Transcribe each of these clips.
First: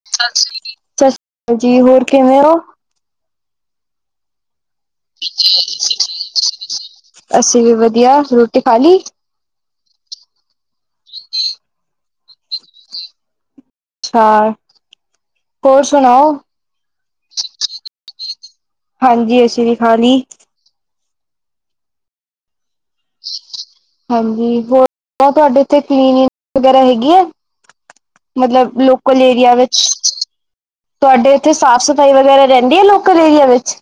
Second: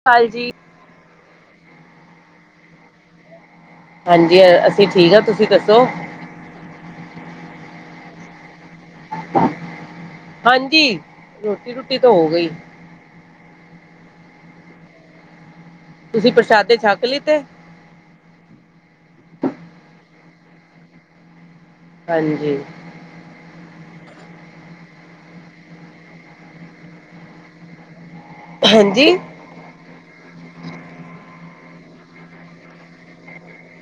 [unintelligible] ਕਾਲ ਸਤਿ ਜੀ। ਸ੍ਰੀ ਅਕਾਲ ਜੀ ਹੋਰ ਕਿਵੇਂ ਹੋ। ਹਾਂਜੀ ਅਸੀਂ ਠੀਕ ਹਾਂ ਤੁਸੀਂ ਦੱਸੋ। ਅਸੀਂ ਵੀ ਵਧੀਆ ਰੋਟੀ ਖਾ ਲਈ। ਹਾਂਜੀ ਰੋਟੀ ਰੂਟੀ ਤਾਂ ਹੋ ਗਈ। [unintelligible] ਹੋਰ ਤੁਸੀ ਸੁਣਾਓ ਪ੍ਰਸ਼ਾਦੇ ਛੱਕ ਲਿਤੇ। ਹਾਂਜੀ ਅਸੀ ਵੀ ਖਾ ਲਈ। ਹਾਂਜੀ ਹਾਂਜੀ ਹੋਰ ਤੁਹਾਡੇ ਇੱਥੇ ਕਲੀਨਿੰਗ ਵਗੈਰਾ ਹੈਗੀ ਆ। ਮਤਲਬ ਹਾਂਜੀ ਲੋਕਲ ਏਰੀਆ ਵਿੱਚ [inaudible] ਤੁਹਾਡੇ ਇੱਥੇ ਸਾਫ਼ ਸਫ਼ਾਈ ਵਗੈਰਾ ਰਹਿੰਦੀ ਹੈ ਲੋਕਲ ਏਰੀਆ ਵਿੱਚ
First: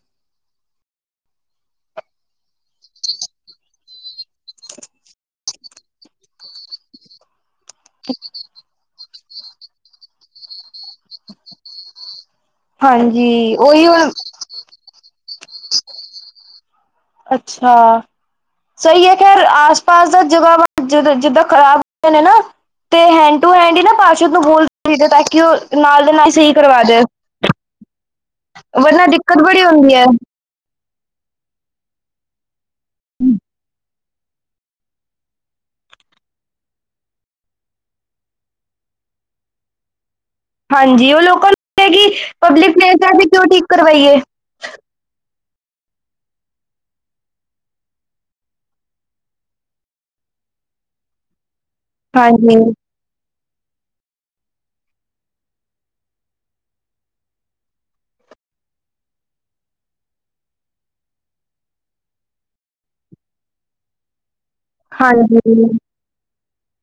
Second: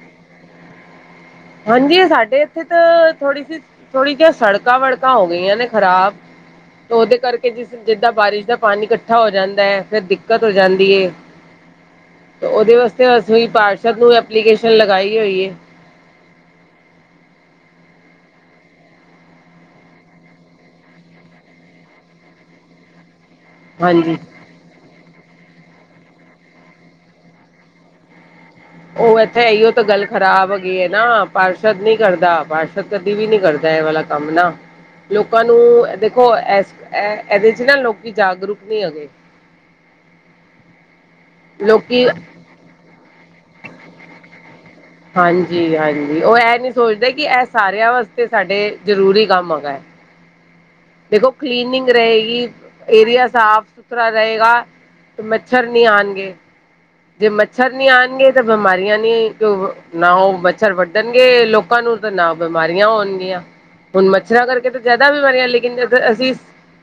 ਹਾਂਜੀ ਸਾਡੇ ਇੱਥੇ ਤਾਂ ਥੋੜੀ ਸੀ ਥੋੜੀ ਜਿਹੀ ਸੜਕਾਂ ਵੜਕਾਂ ਹੋ ਗਈਆਂ ਨੇ ਖ਼ਰਾਬ ਉਹਦੇ ਕਰਕ ਕਿ ਜਿਸ ਜਿਦਾਂ ਬਾਰਿਸ਼ ਦਾ ਪਾਣੀ ਇਕੱਠਾ ਹੋ ਜਾਂਦਾ ਹੈ ਫਿਰ ਦਿੱਕਤ ਹੋ ਜਾਂਦੀ ਏ। ਉਹਦੇ ਵਾਸਤੇ ਹਾਂਜੀ ਅਸੀਂ ਉਹੀ ਪਾਰਸ਼ਦ ਹੁਣ ਨੂੰ ਐਪਲੀਕੇਸ਼ਨ ਲਗਾਈ ਹੋਈ ਹੈ। [inaudible] ਅੱਛਾ ਸਹੀ ਹੈ ਖੈਰ ਆਸ ਪਾਸ ਦਾ ਜਗ੍ਹਾ ਵਾ ਜਦ ਜਿਦਾਂ ਖ਼ਰਾਬ ਹੋਈ ਨੇ ਨਾ ਤੇ ਹੈਂਡ ਟੂ ਹੈਂਡ ਹੀ ਨਾ ਹਾਂਜੀ ਪਾਰਸ਼ਦ ਨੂੰ ਬੋਲ ਦੇਈ ਦਾ ਕਿ ਉਹ ਨਾਲ ਦੇ ਨਾਲ ਸਹੀ ਕਰਵਾ ਦੇ। ਵਰਨਾ ਦਿੱਕਤ ਬੜੀ ਹੁੰਦੀ ਹੈ। ਓਹ ਹੀ ਹੈ ਨਾ ਪਾਰਸ਼ਦ ਨੀ ਕਰਦਾ ਪਾਰਸ਼ਦ ਕਦੀ ਵੀ ਨੀ ਕਰਦਾ ਇਹ ਵਾਲਾ ਕੰਮ ਨਾ ਲੋਕਾਂ ਨੂੰ ਦੇਖੋ ਏਸ ਏ ਇਹਦੇ 'ਚ ਨਾ ਲੋਕੀ ਜਾਗਰੂਕ ਨਹੀ ਹੈਗੇ। ਹਾਂਜੀ ਉਹ ਲੋਕਾਂ ਨੂੰ ਲਗਦਾ ਲੋਕੀ ਹੈ ਕਿ ਪਬਲਿਕ ਪਲੇਸ ਹੈ ਵੀ ਕਿਉਂ ਠੀਕ ਕਰਵਾਈਏ। ਹਾਂਜੀ-ਹਾਂਜੀ ਉਹ ਇਹ ਨੀ ਸੋਚਦੇ ਕਿ ਇਹ ਸਾਰਿਆਂ ਵਾਸਤੇ ਸਾਡੇ ਜ਼ਰੂਰੀ ਕੰਮ ਹੈਗਾ। ਦੇਖੋ ਕਲੀਨਿੰਗ ਰਹੇਗੀ। ਹਾਂਜੀ ਏਰੀਆ ਸਾਫ਼ ਸੁਥਰਾ ਥੋੜਾ ਰਹੇਗਾ ਮੱਛਰ ਨਹੀਂ ਆਂਣਗੇ। ਜੇ ਮੱਛਰ ਨਹੀਂ ਆਉਣਗੇ ਤਾਂ ਬਿਮਾਰੀਆਂ ਨਹੀਂ ਨਾ ਉਹ ਮੱਛਰ ਵੱਢਣਗੇ ਲੋਕ ਲੋਕਾਂ ਨੂੰ ਤਾਂ ਨਾ ਬਿਮਾਰੀਆਂ ਹੋਣਗੀਆਂ ਹੁਣ ਮੱਛਰਾਂ ਕਰਕੇ ਤਾਂ ਜ਼ਿਆਦਾ ਬਿਮਾਰੀਆਂ ਹਾਂਜੀ ਲੇਕਿਨ ਜਦ ਅਸੀ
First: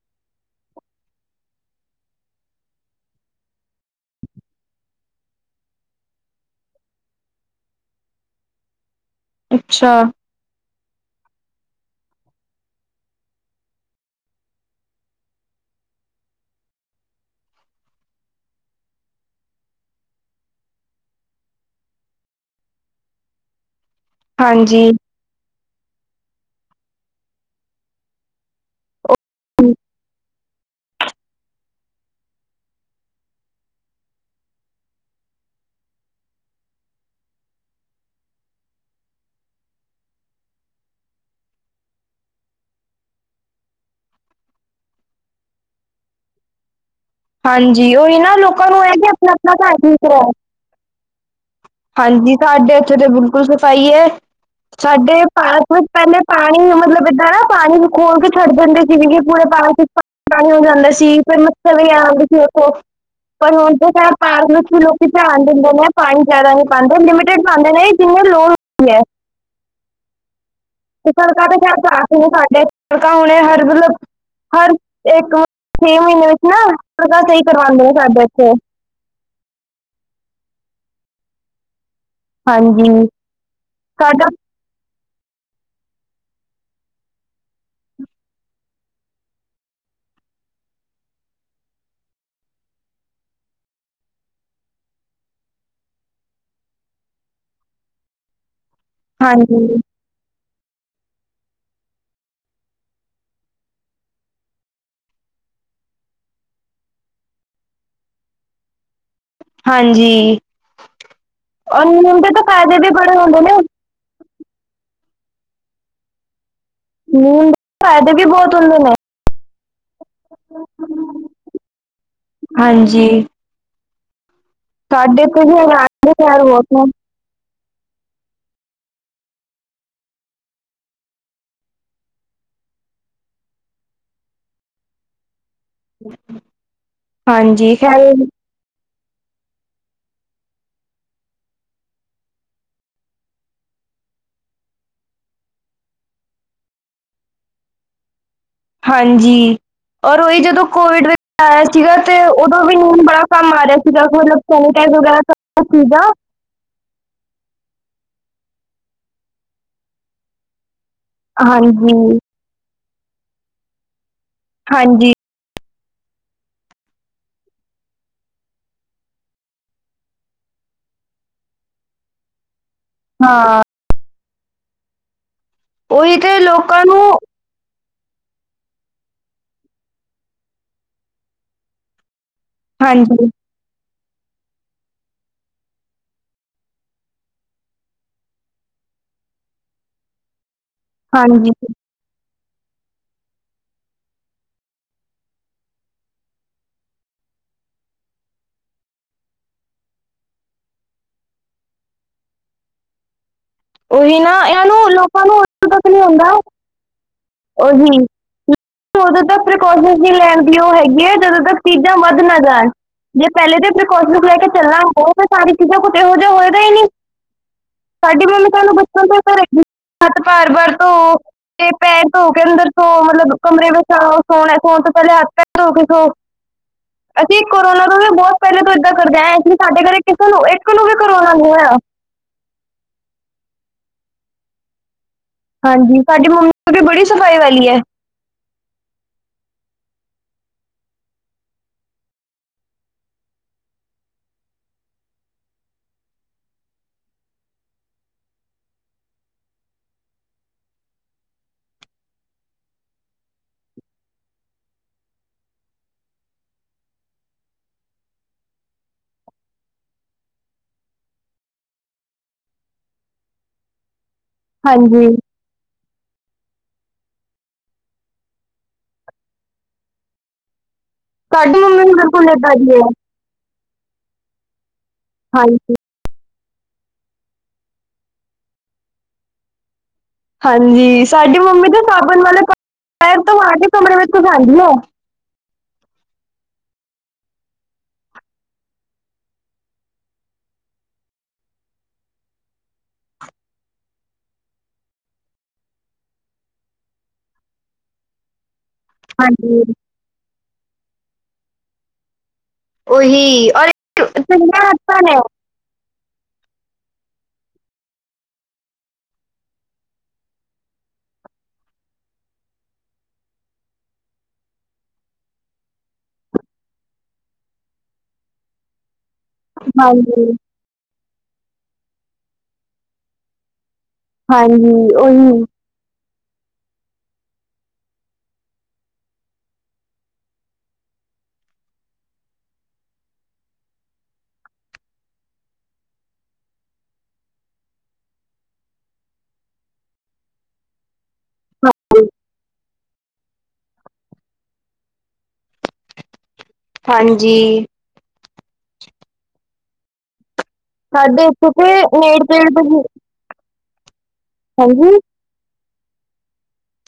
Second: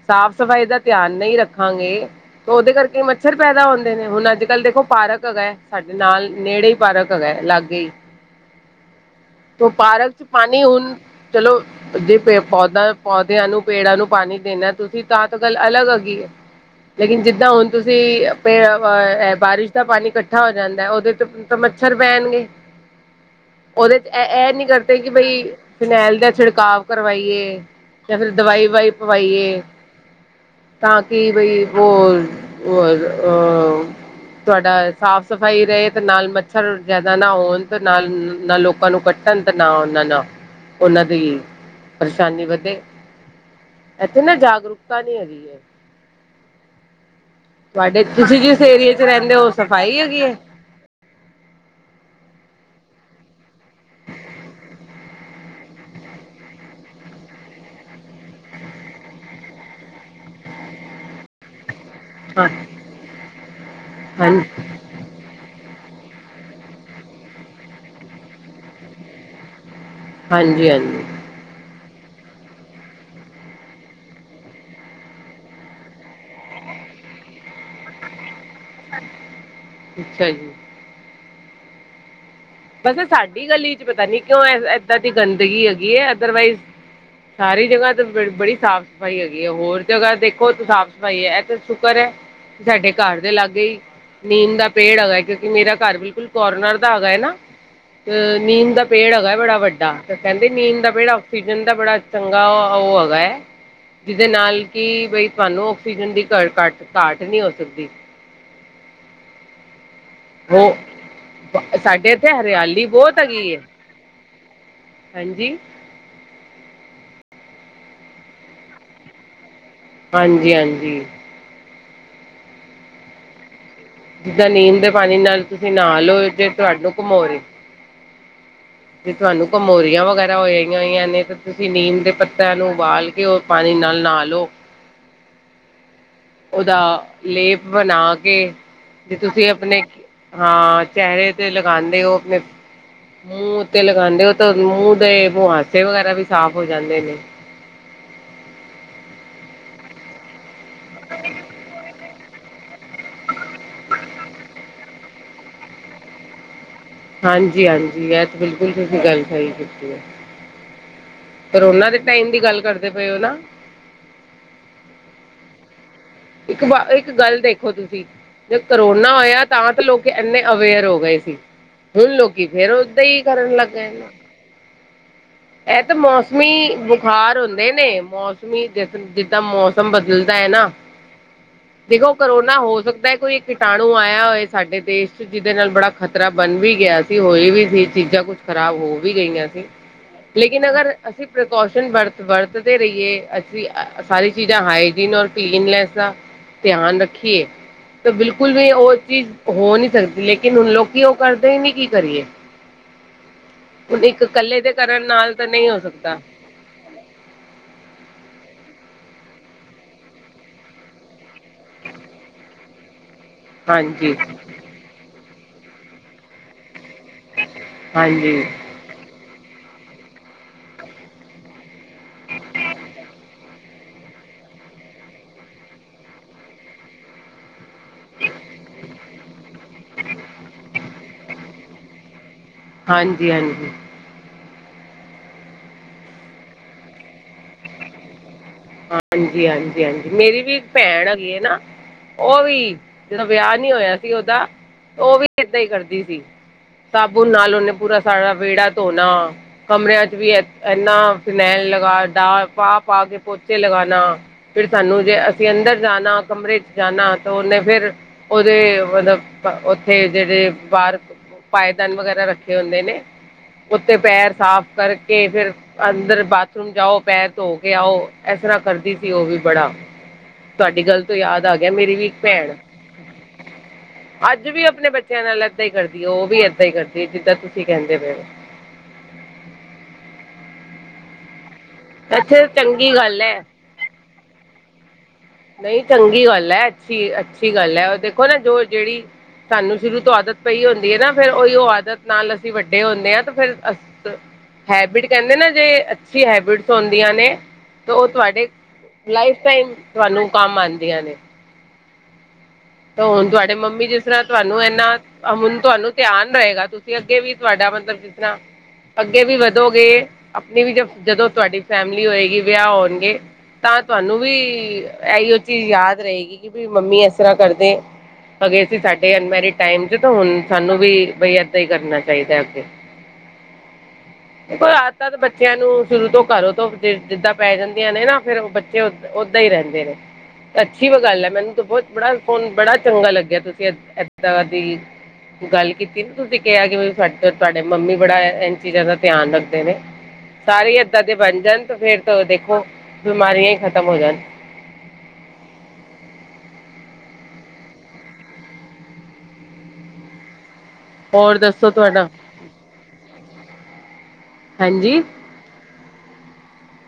ਸਾਫ਼ ਸਫ਼ਾਈ ਦਾ ਧਿਆਨ ਨਹੀਂ ਰੱਖਾਂਗੇ। ਉਹਦੇ ਕਰਕੇ ਮੱਛਰ ਪੈਦਾ ਹੁੰਦੇ ਨੇ ਹੁਣ ਅੱਜ ਕੱਲ੍ਹ ਦੇਖੋ ਪਾਰਕ ਹੈਗਾ ਸਾਡੇ ਨਾਲ ਨੇੜੇ ਹੀ ਪਾਰਕ ਹੈਗਾ ਲਾਗੇ ਹੀ ਤਾਂ ਅੱਛਾ ਪਾਰਕ 'ਚ ਪਾਣੀ ਹੁਣ ਚਲੋ। ਜੇ ਪੇ ਪੌਦਾ ਪੌਦਿਆਂ ਨੂੰ ਪੇੜਾਂ ਨੂੰ ਪਾਣੀ ਦੇਣਾ ਤੁਸੀਂ ਤਾਂ ਤੇ ਗੱਲ ਅਲੱਗ ਹੈਗੀ ਹੈ। ਲੇਕਿਨ ਜਿੱਦਾਂ ਹੁਣ ਤੁਸੀਂ ਆ ਆਪਾਂ ਐ ਬਾਰਿਸ਼ ਦਾ ਪਾਣੀ ਇਕੱਠਾ ਹੋ ਜਾਂਦਾ ਉਹਦੇ ਤੇ ਤਾਂ ਮੱਛਰ ਪਹਿਣਗੇ। ਉਹਦੇ 'ਚ ਇਹ ਨੀ ਹਾਂਜੀ ਕਰਦੇ ਕਿ ਬਈ ਫਿਨੈਲ ਦਾ ਛਿੜਕਾਵ ਕਰਵਾਈਏ ਜਾਂ ਫਿਰ ਦਵਾਈ ਵਵਾਈ ਪਵਾਈਏ। ਤਾਂ ਕਿ ਬਈ ਉਹ ਓ- ਓ ਤੁਹਾਡਾ ਸਾਫ਼ ਸਫ਼ਾਈ ਰਹੇ ਤੇ ਨਾਲ ਮੱਛਰ ਜ਼ਿਆਦਾ ਨਾ ਹੋਣ ਤੇ ਨਾਲ- ਨਾਲ ਲੋਕਾਂ ਨੂੰ ਕੱਟ ਤਤ ਨਾ ਉਹਨਾਂ ਨਾਲ ਉਹਨਾਂ ਦੀ ਪਰੇਸ਼ਾਨੀ ਵਧੇ ਇੱਥੇ ਨਾ ਜਾਗਰੂਕਤਾ ਨੀ ਹੈਗੀ ਹੈ। ਹਾਂਜੀ ਤੁਹਾਡੇ ਉਹੀ ਨਾ ਤੁਸੀਂ ਜਿਸ ਲੋਕਾਂ ਨੂੰ ਇਹ ਏਰੀਏ ਚ ਕਿ ਆਪਣਾ- ਰਹਿੰਦੇ ਹੋ ਆਪਣਾ ਘਰ ਠੀਕ ਸਫ਼ਾਈ ਹੈਗੀ ਕਰਾਓ। ਹੈ ਹਾਂਜੀ ਸਾਡੇ ਉੱਥੇ ਤੇ ਬਿਲਕੁਲ ਸਫ਼ਾਈ ਹੈ। ਸਾਡੇ ਪਾਰਕ ਵਿੱਚ ਪਹਿਲੇ ਪਾਣੀ ਮਤਲਬ ਏਦਾਂ ਨਾ ਪਾਣੀ ਖੋਲ ਕੇ ਛੱਡ ਜਾਂਦੇ ਜਿਵੇਂ ਕਿ ਪੂਰੇ ਪਾਰਕ ਪਾ ਪਾਣੀ ਹੋ ਜਾਂਦਾ ਸੀ ਫਿਰ ਮਛਰ ਵੀ ਆ। ਹਾਂ ਖੋ ਪਰ ਹੁਣ ਤਾਂ ਹਾਂ ਪਾਰਕ ਵਿੱਚ ਵੀ ਲੋਕੀ ਧਿਆਨ ਦਿੰਦੇ ਨੇ ਪਾਣੀ। ਜ਼ਿਆਦਾ ਨਹੀਂ ਪਾਉਂਦੇ ਲਿਮਿਟਡ ਪਾਉਦੇ ਨੇ ਜਿੰਨੀ ਲੋਡ ਹੁੰਦੀ ਹੈ। ਹਾਂਜੀ, ਹਾਂਜੀ, ਸੜਕਾਂ ਤੇ ਖੈਰ ਸਾਫ ਨੇ ਸਾਡੇ ਸੜਕਾਂ ਹੋਣ ਹਰ ਮਤਲਬ ਹਰ ਇੱਕ ਛੇ ਮਹੀਨੇ ਵਿੱਚ ਨਾ ਸਹੀ ਕਰਵਾਉਂਦੇ ਨੇ ਸਾਡੇ ਇੱਥੇ ਅੱਛਾ ਜੀ, ਹਾਂਜੀ ਬਸ ਸਾਡੀ ਗਲੀ ਚ ਪਤਾ ਨੀ ਸਾਡਾ ਕਿਉਂ ਏਦਾਂ ਦੀ ਗੰਦਗੀ ਹੈਗੀ ਹੈ ਅਦਰਵਾਈਜ਼ ਸਾਰੀ ਜਗ੍ਹਾ ਤੇ ਬੜੀ ਸਾਫ਼ ਸਫ਼ਾਈ ਹੈਗੀ ਹੈ, ਹੋਰ ਜਗ੍ਹਾ ਦੇਖੋ ਸਾਫ਼ ਸਫ਼ਾਈ ਹੈ ਇਹ ਤੇ ਸ਼ੁਕਰ ਹੈ। ਸਾਡੇ, ਘਰ ਦੇ ਲਾਗੇ ਹੀ। ਨੀਂਦ ਦਾ ਪੇੜ ਹੈਗਾ ਕਿਉਂਕਿ ਮੇਰਾ ਘਰ ਬਿਲਕੁਲ ਕੋਰਨਰ ਦਾ ਹੈਗਾ ਹੈ ਨਾ। ਅ ਨੀਂਦ ਦਾ ਪੇੜ ਹੈਗਾ ਬੜਾ ਹਾਂਜੀ ਵੱਡਾ ਕਹਿੰਦੇ ਨੀਂਦ ਦਾ ਬਿਹੜਾ ਆਕਸੀਜਨ ਦਾ ਬੜਾ ਚੰਗਾ ਉਹ ਹੈਗਾ ਹੈ। ਜਿਹਦੇ ਨਾਲ ਕਿ ਬਈ ਤੁਹਾਨੂੰ ਆਕਸੀਜਨ ਦੀ ਘਟ ਘੱਟ ਘਾਟ ਨਹੀਂ ਹੋ ਸਕਦੀ। ਹਾਂਜੀ, ਹੋ ਔਰ ਸਾਡੇ ਨੀਮ ਦੇ ਇੱਥੇ ਤਾਂ ਫਾਇਦੇ ਹਰਿਆਲੀ ਵੀ ਬੜੇ ਬਹੁਤ ਹੁੰਦੇ ਹੈਗੀ ਨੇ ਹੈ। ਹਾਂਜੀ, ਹਮ ਫਾਇਦਾ ਵੀ ਬਹੁਤ ਹੁੰਦੇ ਨੇ, ਹਾਂਜੀ, ਹਾਂਜੀ ਹਾਂਜੀ, ਜਿੱਦਾਂ ਨੀਂਦ ਦੇ ਪਾਣੀ ਸਾਡੇ ਨਾਲ ਤੇ ਵੀ ਤੁਸੀਂ ਅਨਾਜ ਨਾ ਦੇ ਲਓ, ਖੈਰ ਜੇ ਬਹੁਤ ਨੇ ਤੁਹਾਨੂੰ ਘਮੋ ਰਹੇ, [inaudible] ਜੇ ਤੁਹਾਨੂੰ ਕਮੋਰੀਆਂ ਵਗੈਰਾ ਹੋਆਂ ਹੋਈਆਂ ਨੇ ਤੇ ਤੁਸੀਂ ਨੀਮ ਦੇ ਪੱਤਿਆਂ ਨੂੰ ਉਬਾਲ ਕੇ ਕਿ ਉਹ ਪਾਣੀ ਨਾਲ ਨਾ ਲਓ, ਉਹਦਾ ਲੇਪ ਹਾਂਜੀ ਬਣਾ ਖੈਰ ਕੇ, ਜੇ ਤੁਸੀਂ ਆਪਣੇ ਹਾਂ ਚਿਹਰੇ ਤੇ ਲਗਾਉਂਦੇ ਹੋ ਆਪਣੇ ਮੂੰਹ ਉੱਤੇ ਲਗਾਉਂਦੇ ਉਹ ਤਾਂ ਮੂੰਹ ਦੇ ਬਹਾਸੇ ਵਗੈਰਾ ਵੀ ਸਾਫ਼ ਹੋ ਜਾਂਦੇ ਨੇ, ਹਾਂਜੀ, ਔਰ ਉਹੀ ਜਦੋਂ ਕੋਵਿਡ ਵਿੱਚ ਆਇਆ ਸੀਗਾ ਤੇ ਉਦੋਂ ਵੀ ਨਹੀਂ ਬੜਾ ਕੰਮ ਆ ਰਿਹਾ ਸੀਗਾ ਮਤਲਬ ਸੈਨੀਟਾਈ ਵਗੈਰਾ ਸੀਗਾ। ਹਾਂਜੀ ਹਾਂਜੀ ਇਹ ਤਾਂ ਬਿਲਕੁਲ ਤੁਸੀਂ ਗੱਲ ਸਹੀ ਕੀਤੀ ਹੈ। ਕਰੋਨਾ ਦੇ ਹਾਂਜੀ ਟਾਈਮ ਦੀ ਗੱਲ ਕਰਦੇ ਪਏ ਹੋ ਨਾ, ਹਾਂਜੀ, ਇੱਕ ਬਾ, ਇੱਕ ਗੱਲ, ਦੇਖੋ ਤੁਸੀਂ ਜ ਕਰੋਨਾ ਹੋਇਆ ਤਾਂ ਤਾਂ ਲੋਕ ਇੰਨੇ ਅਵੇਅਰ ਹੋ ਗਏ ਸੀ। ਹੁਣ ਲੋਕੀ ਫੇਰ, ਹੀ ਕਰਨ ਹਾਂ ਲੱਗਾ ਇਹਨਾ ਇਹ ਤਾਂ ਉਹੀ ਤੇ ਮੌਸਮੀ ਲੋਕਾਂ ਨੂੰ ਬੁਖਾਰ ਹੁੰਦੇ ਨੇ ਮੌਸ ਜ ਜਿੱਦਾਂ ਮੌਸਮ ਬਦਲਦਾ ਹੈ ਨਾ ਦੇਖੋਂ, ਕਰੋਨਾ ਹੋ ਸਕਦਾ ਹਾਂਜੀ ਕੋਈ ਕੀਟਾਣੂ ਆਇਆ ਹੋਏ ਸਾਡੇ ਦੇਸ਼ 'ਚ, ਜਿਹਦੇ ਨਾਲ ਬੜਾ ਖ਼ਤਰਾ ਬਣ ਵੀ ਗਿਆ ਸੀ। ਹੋਈ ਵੀ ਸੀ, ਚੀਜ਼ਾਂ ਕੁਛ ਖ਼ਰਾਬ ਹੋ ਵੀ ਗਈਆਂ ਸੀ। ਲੇਕਿਨ ਅਗਰ, ਅਸੀਂ ਹਾਂਜੀ ਪ੍ਰੀਕੋਸ਼ਨ ਵਰ ਵਰਤਦੇ ਰਹੀਏ। ਅਸੀਂ ਅ ਸਾਰੀ ਚੀਜ਼ਾਂ ਹਾਈਜੀਨ ਔਰ ਕਲੀਨਨੈਸ ਆ। ਧਿਆਨ ਰੱਖੀਏ। ਤੇ ਬਿਲਕੁਲ ਵੀ ਉਹ ਚੀਜ਼ ਹੋ ਨੀ ਸਕਦੀ। ਲੇਕਿਨ ਹੁਣ, ਲੋਕੀ ਉਹ ਕਰਦੇ ਨੀ ਕੀ ਕਰੀਏ? ' [inaudible] ਹੁਣ ਇੱਕ ਕੱਲੇ ਦੇ ਕਰਨ ਨਾਲ ਤਾਂ ਨਹੀਂ ਹੋ ਕੁਝ ਨੀ ਸਕਦਾ ਹੁੰਦਾ ਉਦੋਂ ਤੱਕ ਪ੍ਰੀਕੋਸ਼ਨ ਲੈਣ ਦੀ ਉਹ ਹੈਗੀ ਹੈ, ਜਦੋਂ ਤੱਕ ਚੀਜ਼ਾਂ ਵੱਧ ਨਾ ਜਾਣ। ਜੇ ਪਹਿਲੇ ਦੇ ਹਾਂਜੀ ਪ੍ਰੀਕੋਸ਼ਨ ਲੈ ਕੇ ਚੱਲਾਂ '', ਕੁੱਛ ਇਹੋ ਜਿਹਾ ਹੋਏਗਾ ਹੀ ਨੀ। ਸਾਡੀ ਹਾਂਜੀ ਮੰਮੀ ਸਾਨੂੰ ਬਚਪਨ ਤੋਂ ' ਹੱਥ ਬਾਰ ਬਾਰ ਤੋਂ ਤੇ ਪੈਰ ਧੋ ਕੇ ਅੰਦਰ ਧੋ, ਮਤਲਬ ਕਮਰੇ ਵਿੱਚ ਆਓ। ਸੋਣਾ, ਸੌਣ ਤੋਂ ਪਹਿਲੇ ਹੱਥ ਪੈਰ ਧੋ ਕੇ ਸੋ ਅਸੀਂ ਕੋਰੋਨਾ ਤੋਂ ਵੀ ਬਹੁਤ ਪਹਿਲੇ ਤੋਂ ਇੱਦਾਂ ਕਰਦੇ ਐ। ਸਾਡੇ ਘਰ ਕਿਸੇ ਨੂੰ, ਇੱਕ ਨੂੰ ਵੀ ਕੋਰੋਨਾ ਹੋਇਆ। ਹਾਂਜੀ-ਹਾਂਜੀ। ਹਾਂਜੀ, ਸਾਡੀ ਮੰਮੀ ਵੀ ਬੜੀ ਸਫ਼ਾਈ ਵਾਲੀ ਹੈ। ਹਾਂਜੀ-ਹਾਂਜੀ-ਹਾਂਜੀ। ਮੇਰੀ ਵੀ ਇੱਕ ਭੈਣ ਹੈਗੀ ਹੈ ਨਾ। ਉਹ ਵੀ, ਜਦੋਂ ਵਿਆਹ ਨੀ ਹੋਇਆ ਸੀ ਉਦਾ, ਉਹ ਵੀ ਇੱਦਾਂ ਹੀ ਕਰਦੀ ਸੀ। ਸਾਬੁਣ ਨਾਲ ਉਹਨੇ ਪੂਰਾ ਸਾਰਾ ਵਿਹੜਾ ਧੋਣਾ। ਕਮਰਿਆਂ 'ਚ ਵੀ ਇੰਨਾ ਫਿਨੈਲ ਲਗਾ ਡਾ, ਪਾ-ਪਾ ਕੇ ਪੋਚੇ ਲਗਾਣਾ। ਫਿਰ ਸਾਨੂੰ ਜੇ ਅਸੀਂ ਅੰਦਰ ਜਾਣਾ, ਕਮਰੇ 'ਚ ਜਾਣਾ ਤਾਂ ਉਹਨੇ ਫਿਰ ਉਹਦੇ ਮਤਲਬ ਬ, ਉੱਥੇ ਜਿਹੜੇ ਬਾਰਕ ਪਾਏਦਾਨ ਵਗ਼ੈਰਾ ਰੱਖੇ ਹੁੰਦੇ ਨੇ। ਉੱਤੇ ਪੈਰ ਸਾਫ਼ ਹਾਂਜੀ ਕਰਕੇ, ਫਿਰ ਅੰਦਰ ਬਾਥਰੂਮ ਜਾਓ। ਪੈਰ ਧੋ ਕੇ ਆਓ। ਇਸ ਤਰ੍ਹਾਂ ਕਰਦੀ ਸੀ, ਉਹ ਵੀ ਬੜਾ। ਤੁਹਾਡੀ ਗੱਲ ਤੋਂ ਯਾਦ ਆ ਸਾਡੀ ਗਿਆ, ਮੰਮੀ ਮੇਰੀ ਵੀ ਇੱਕ ਬਿਲਕੁਲ ਭੈਣ ਏਦਾਂ ਦੀ ਹੈ ਅੱਜ ਵੀ ਆਪਣੇ ਬੱਚਿਆਂ ਨਾਲ ਏਦਾਂ ਹੀ ਹਾਂਜੀ ਕਰਦੀ ਐ। ਉਹ ਵੀ ਇੱਦਾਂ ਹੀ ਕਰਦੀ, ਜਿੱਦਾਂ ਤੁਸੀਂ ਕਹਿੰਦੇ ਪਏ ਹੋ। ਹਾਂਜੀ। ਸਾਡੀ ਮੰਮੀ ਤੇ ਸਾਬਣ ਵਾਲੇ 'ਪਾਣੀ ' ਅੱਛਾ ਤੋਂ ਚੰਗੀ ਪੈਰ ਗੱਲ ਹੈ। ਧੋਆ ਕੇ ਕਮਰੇ ਵਿੱਚ ਘੁਸਾਂਦੀ ਉਹ ਨਹੀਂ ਚੰਗੀ ਗੱਲ ਐ। ਅੱਛੀ, ਅੱਛੀ ਗੱਲ ਐ। ਉਹ ਦੇਖੋਂ ਨਾ ਜੋ ਜਿਹੜੀ ਸਾਨੂੰ ਸ਼ੁਰੂ ਤੋਂ ਆਦਤ ਪਈ ਹੁੰਦੀ ਏ ਨਾ। ਫਿਰ ਉਹੀ ਔ ਆਦਤ ਨਾਲ ਅਸੀਂ ਵੱਡੇ ਹੁੱਣੇ ਆਂ ਤੇ ਫਿਰ ' [inaudible] ' [inaudible] ਹੈਬਿਟ ਕਹਿੰਦੇ ਨਾ ਜੇ, ਅੱਛੀ ਹੈਬਿਟਸ ਹੁੰਦੀਆਂ ਨੇ ਤੋ ਉਹ ਤੁਹਾਡੇ ਲਾਈਫ ਹਾਂਜੀ ਟਾਈਮ, ਤੁਹਾਨੂੰ ਕੰਮ ਆਉਣਦੀਆਂ ਨੇ। ਤੋਂ ਹੁਣ ਉਹੀ ਤੁਹਾਡੇ ਔਰ ਮੰਮੀ ਜਿਸ ਤਰ੍ਹਾਂ, ਚੰਗੀਆਂ ਤੁਹਾਨੂੰ ਇਹਨਾ, ਹੱਥਾਂ ਨੇ ਹੁਣ ਤੁਹਾਨੂੰ ਧਿਆਨ ਰਹੇਗਾ। ਤੁਸੀਂ ਅੱਗੇ ਵੀ ਤੁਹਾਡਾ ਮਤਲਬ ਜਿਸ ਤਰ੍ਹਾਂ ਅੱਗੇ ਵੀ ਵਧੋਗੇ। ਆਪਣੀ ਵੀ ਜਦੋਂ ਤੁਹਾਡੀ ਫੈਮਿਲੀ ਹੋਏਗੀ, ਵਿਆਹ ਹੋਣਗੇ। ਤਾਂ ਤੁਹਾਨੂੰ ਵੀ, ਇਹੀਓ ਚੀਜ਼ ਯਾਦ ਰਹੇਗੀ ਕੀ ਬੀ ਮੰਮੀ ਇਸ ਤਰ੍ਹਾਂ ਕਰ 'ਤੇ ' ਅੱਗੇ ਸੀ, ਸਾਡੇ ਅਨਮੈਰਿਡ ਟਾਈਮ 'ਚ ਤੋਂ ਹਾਂਜੀ ਹੁਣ ਸਾਨੂੰ ਵੀ, ਬਈ ਏਦਾਂ ਹੀ ਕਰਨਾ ਚਾਹੀਦਾ ਅੱਗੇ। ' ਹਾਂਜੀ ਰਾਤ ਤੱਕ ਉਹੀ ਬੱਚਿਆਂ ਨੂੰ ਸ਼ੁਰੂ ਤੋਂ ਘਰੋਂ ਤੋਂ ਜਿ, ਜਿੱਦਾਂ ਪੈ ਜਾਂਦੀਆਂ ਨੇ ਨਾ, ਫਿਰ ਬੱਚੇ ਔ ਓਦਾਂ ਹੀ ਰਹਿੰਦੇ ਨੇ। ਅੱਛੀ ਵ ਗੱਲ ਹੈ। ਮੈਨੂੰ ਤਾਂ ਬਹੁਤ ਬੜਾ, ਹੁਣ ਬੜਾ ਚੰਗਾ ਲੱਗਿਆ ਤੁਸੀਂ ਇਦ ਇੱਦਾਂ ਦੀ ਗੱਲ ਕੀਤੀ ਨਾ ਤੁਸੀਂ ਕਿਹਾ ਕਿ ਸਾਡੇ ਤੋਂ ਤੁਹਾਡੇ ਮੰਮੀ ਬੜਾ ਇਨ ਚੀਜ਼ਾਂ ਦਾ ਧਿਆਨ ਰੱਖਦੇ ਨੇ। ਸਾਰੇ ਇੱਦਾਂ ਦੇ ਬਣ ਜਾਣ ਤੇ ਫੇਰ ਤੋ ਦੇਖੋਂ ਬਿਮਾਰੀਆਂ ਹੀ ਖ਼ਤਮ ਹੋ ਜਾਣ। ਹਾਂਜੀ। ' [inaudible] ' [inaudible] ਹੋਰ ਦੱਸੋ ਤੁਹਾਡਾ ਹਾਂਜੀ?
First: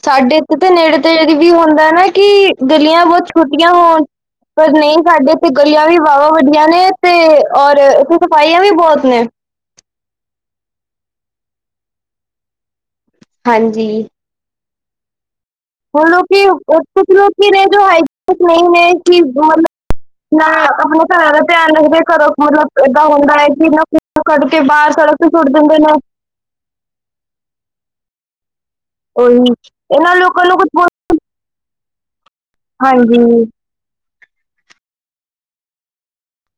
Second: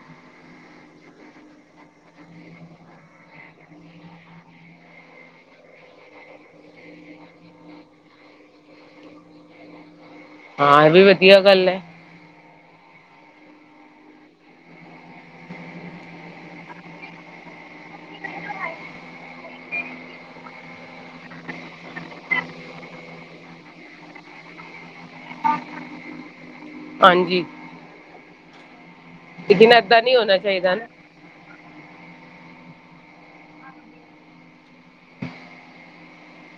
ਸਾਡੇ ਇੱਥੇ ਤੇ ਨੇੜੇ-ਤੇੜੇ ਵੀ ਹੁੰਦਾ ਨਾ ਕੀ ਗਲੀਆਂ ਬਹੁਤ ਛੋਟੀਆਂ ਹੋਣ। ਪਰ ਨਹੀਂ ਸਾਡੇ ਇੱਥੇ ਗਲੀਆਂ ਵੀ ਵਾਹਵਾ ਵੱਡੀਆਂ ਨੇ ਤੇ ਔਰ ਇੱਥੇ ਸਫਾਈਆਂ ਵੀ ਬਹੁਤ ਨੇ। ਹਾਂ ਇਹ ਵੀ ਵਧੀਆ ਗੱਲ ਹੈ ਹਾਂਜੀ ਬਲ ਕਿ ਕੁਛ ਲੋਕ ਕੀ ਨੇ ਹ ਨਹੀਂ ਕਿ [unintelligible] ਨਾ ਆਪਣਾ ਘਰਾਂ ਦਾ ਧਿਆਨ ਰੱਖਦੇ ਕਰੋ ਮਤਲਬ ਏਦਾਂ ਹੁੰਦਾ ਹੈ ਕਿ ਕੱਢ ਕੇ ਬਾਹਰ ਸੜਕ ਤੇ ਸੁੱਟ ਦਿੰਦੇ ਨੇ ਹਾਂਜੀ ਉਹੀ ਲੇਕਿਨ ਏਦਾਂ ਇਹਨਾਂ ਨਹੀਂ ਹੋਣਾ ਲੋਕਾਂ ਨੂੰ ਚਾਹੀਦਾ ਬਹੁ ਨਾ ਹਾਂਜੀ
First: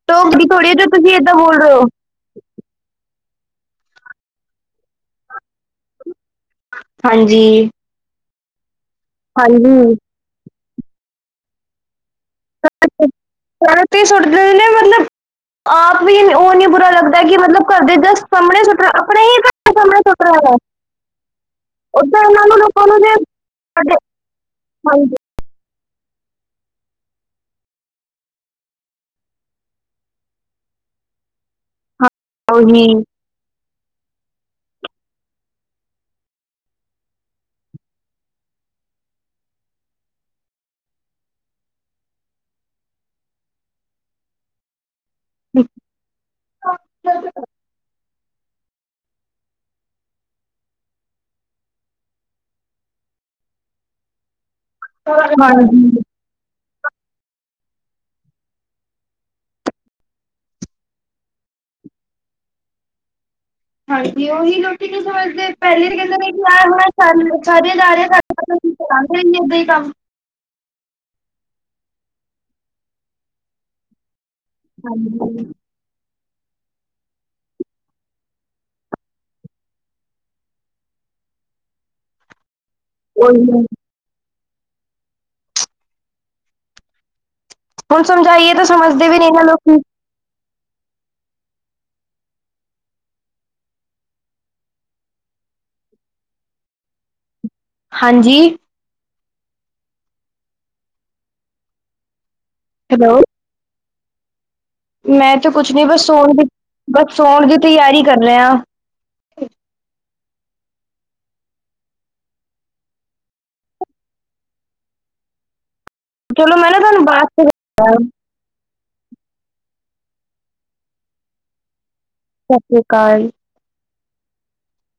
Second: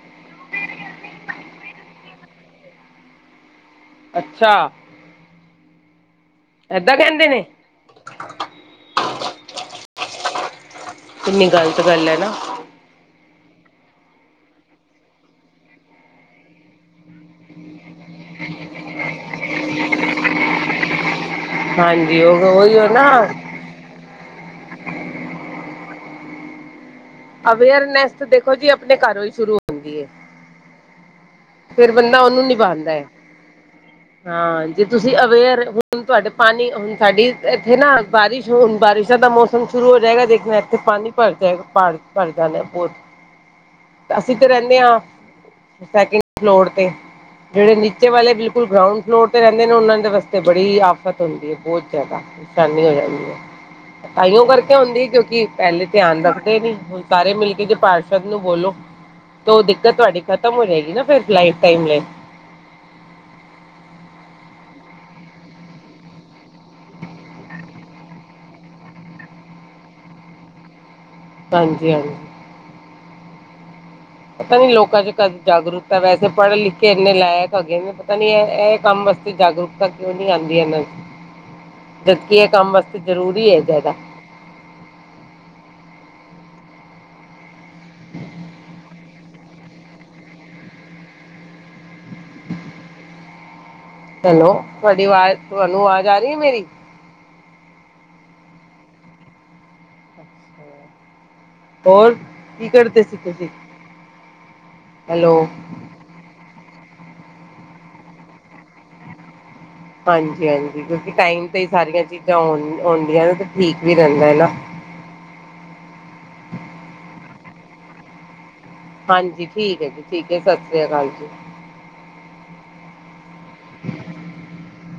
ਟੋਕਦੀ ਥੋੜੀ ਜੋ ਤੁਸੀਂ ਏਦਾਂ ਬੋਲ ਰਹੇ ਹੋ ਅੱਛਾ ਏਦਾਂ ਕਹਿੰਦੇ ਹਾਂਜੀ ਨੇ ਹਾਂਜੀ ਕਿੰਨੀ ਗ਼ਲਤ ਗੱਲ ਹੈ ਨਾ ਰਾਤੀ ਸੁੱਟ ਨੇ ਮਤਲਬ ਆਪ ਵੀ ਉਹ ਨੀ ਬੁਰਾ ਲੱਗਦਾ ਕਿ ਮਤਲਬ ਘਰ ਦੇ ਜਸਟ ਸਾਹਮਣੇ ਸੁੱਟ ਆਪਣੇ ਹੀ ਘਰ ਦੇ ਸਾਹਮਣੇ ਸੁੱਟਣਾ ਹਾਂਜੀ ਓਧਰ ਉਹ ਓਹਨਾਂ ਨੂੰ ਉਹੀ ਹੋ ਲੋਕਾਂ ਨੂੰ ਨਾ ਜੇ ਸਾਡੇ ਹਾਂਜੀ ਅਵੇਅਰਨੈਸ ਦੇਖੋ ਜੀ ਆਪਣੇ ਘਰੋਂ ਹੀ ਸ਼ੁਰੂ ਹੁੰਦੀ ਹੈ ਫੇਰ ਬੰਦਾ ਉਹਨੂੰ ਨਿਭਾਂਦਾ ਹੈ [inaudible] ਹਾਂ ਜੇ ਤੁਸੀਂ ਅਵੇਅਰ ਹੁਣ ਤੁਹਾਡੇ ਪਾਣੀ ਹੁਣ ਸਾਡੀ ਇੱਥੇ ਨਾ ਬਾਰਿਸ਼ ਹੁਣ ਬਾਰਿਸ਼ਾਂ ਦਾ ਮੌਸਮ ਸ਼ੁਰੂ ਹੋ ਜਾਏਗਾ ਦੇਖ਼ਨਾ ਇੱਥੇ ਪਾਣੀ ਭਰ ਜਾਏਗਾ ਪਹਾੜ ਕਰਦਾਣਾ [unintelligible] ਬਹੁਤ ਅਸੀਂ ਤੇ ਰਹਿੰਨੇ ਆਂ ਸੈਕਿੰਡ ਫਲੋ ਫਲੋਰ ਤੇ ਜਿਹੜੇ ਨਿ ਚੇ ਵਾਲੇ ਬਿਲਕੁਲ ਗਰਾਊਂਡ ਫਲੋਰ ਤੇ ਰਹਿੰਦੇ ਨੇ ਉਹਨਾਂ ਦੇ ਵਾਸਤੇ ਬੜੀ ਆਫ਼ਤ ਹੁੰਦੀ ਹੈ ਬਹੁਤ ਜ਼ਿਆਦਾ ਸ਼ਾਨੀ ਹੋ ਜਾਂਦੀ ਹੈ ਤਾਂਹੀਓ ਕਰਕੇ ਹੁੰਂਦੀ ਕਿਉਂਕਿ ਹਾਂਜੀ ਪਹਿਲੇ ਧਿਆਨ ਰੱਖਦੇ ਨੀ ਹ [unintelligible] ਸਾਰੇ ਮਿਲਕੇ ਜੇ ਪਾਰਸ਼ਦ ਨੂੰ ਬੋਲੋ ਤੋ ਉਹ ਦਿੱਕਤ ਤੁਹਾਡੀ ਖ਼ਤਮ ਹੋ ਜਾਏਗੀ ਨਾ ਫਿਰ ਲਾਈਫ ਟਾਈਮ ਲਈ ਹਾਂਜੀ ਉਹੀ ਲੋਕੀ ਕੀ ਸੋਚਦੇ ਪਹਿਲੇ ਕਹਿੰਦੇਾਰ ਹਾਰ ਸਾਰ ਜਾਾਰ [unintelligible] ਤੁਸੀਂ ਕਰ ਰ ੱਦਾਂ ਹੀ ਕੰਮ [unintelligible] ਹਾਂਜੀ ਹਾਂਜੀ ਪਤਾ ਨੀ ਲੋਕਾਂ ਚ ਕਦੇ ਜਾਗਰੂਕ ਤਾਂ ਵੈਸੇ ਪੜ੍ਹ ਲਿਖ ਕੇ ਇੰਨੇ ਲਾਇਕ ਹਗੇ ਨੇ ਪਤਾ ਨੀ ਐ ਐ ਕੰਮ ਵਾਸਤੇ ਜਾਗਰੂਕਤਾ ਕਿਉਂ ਨੀ ਆਉਂਦੀ ਇਹਨਾਂ ਦੀ [inaudible] ਜਦਕੀ ਐ ਕੰਮ ਵਾਸਤੇ ਜ਼ਰੂਰੀ ਉਹੀ ਹੈ ਜ਼ਿਆਦਾ ਹੁਣ ਸਮਝਾਈਏ ਤਾਂ ਸਮਝਦੇ ਵੀ ਨਹੀਂ ਨਾਂ ਲੋਕੀ ਚਲੋ ਤੁਹਾਡੀ ਆਵਾਜ਼ ਤੁਹਾਨੂੰ ਆਵਾਜ਼ ਆ ਰਹੀ ਹੈ ਮੇਰੀ ਹਾਂਜੀ ਹੋਰ ਕੀ ਕਰਦੇ ਸੀ ਹੈਲੋ ਤੁਸੀਂ ਹੈਲੋ ਮੈਂ ਤੇ ਕੁਛ ਨੀ ਬਸ ਸੋਣ ਦੀ ਬਸ ਸੋਣ ਦੀ ਤਿਆਰੀ ਕਰ ਰਿਹਾਂ ਆ ਹਾਂਜੀ ਹਾਂਜੀ ਕਿਉਂਕਿ ਟਾਈਮ ਤੇ ਹੀ ਸਾਰੀਆਂ ਚੀਜ਼ਾਂ ਆ ਆਉਂਦੀਆਂ ਨਾ ਤਾਂ ਠੀਕ ਵੀ ਰਹਿੰਦਾ ਹੈ ਨਾ ਚਲੋ ਮੈਂ ਨਾ ਤੁਹਾਨੂੰ ਬਾਦ ਚ ਹਾਂਜੀ ਠੀਕ ਹੈ ਜੀ ਠੀਕ ਹੈ ਸਤਿ ਸ੍ਰੀ ਅਕਾਲ ਜੀ ਸਤਿ ਸ਼੍ਰੀ ਕਾਲ [inaudible]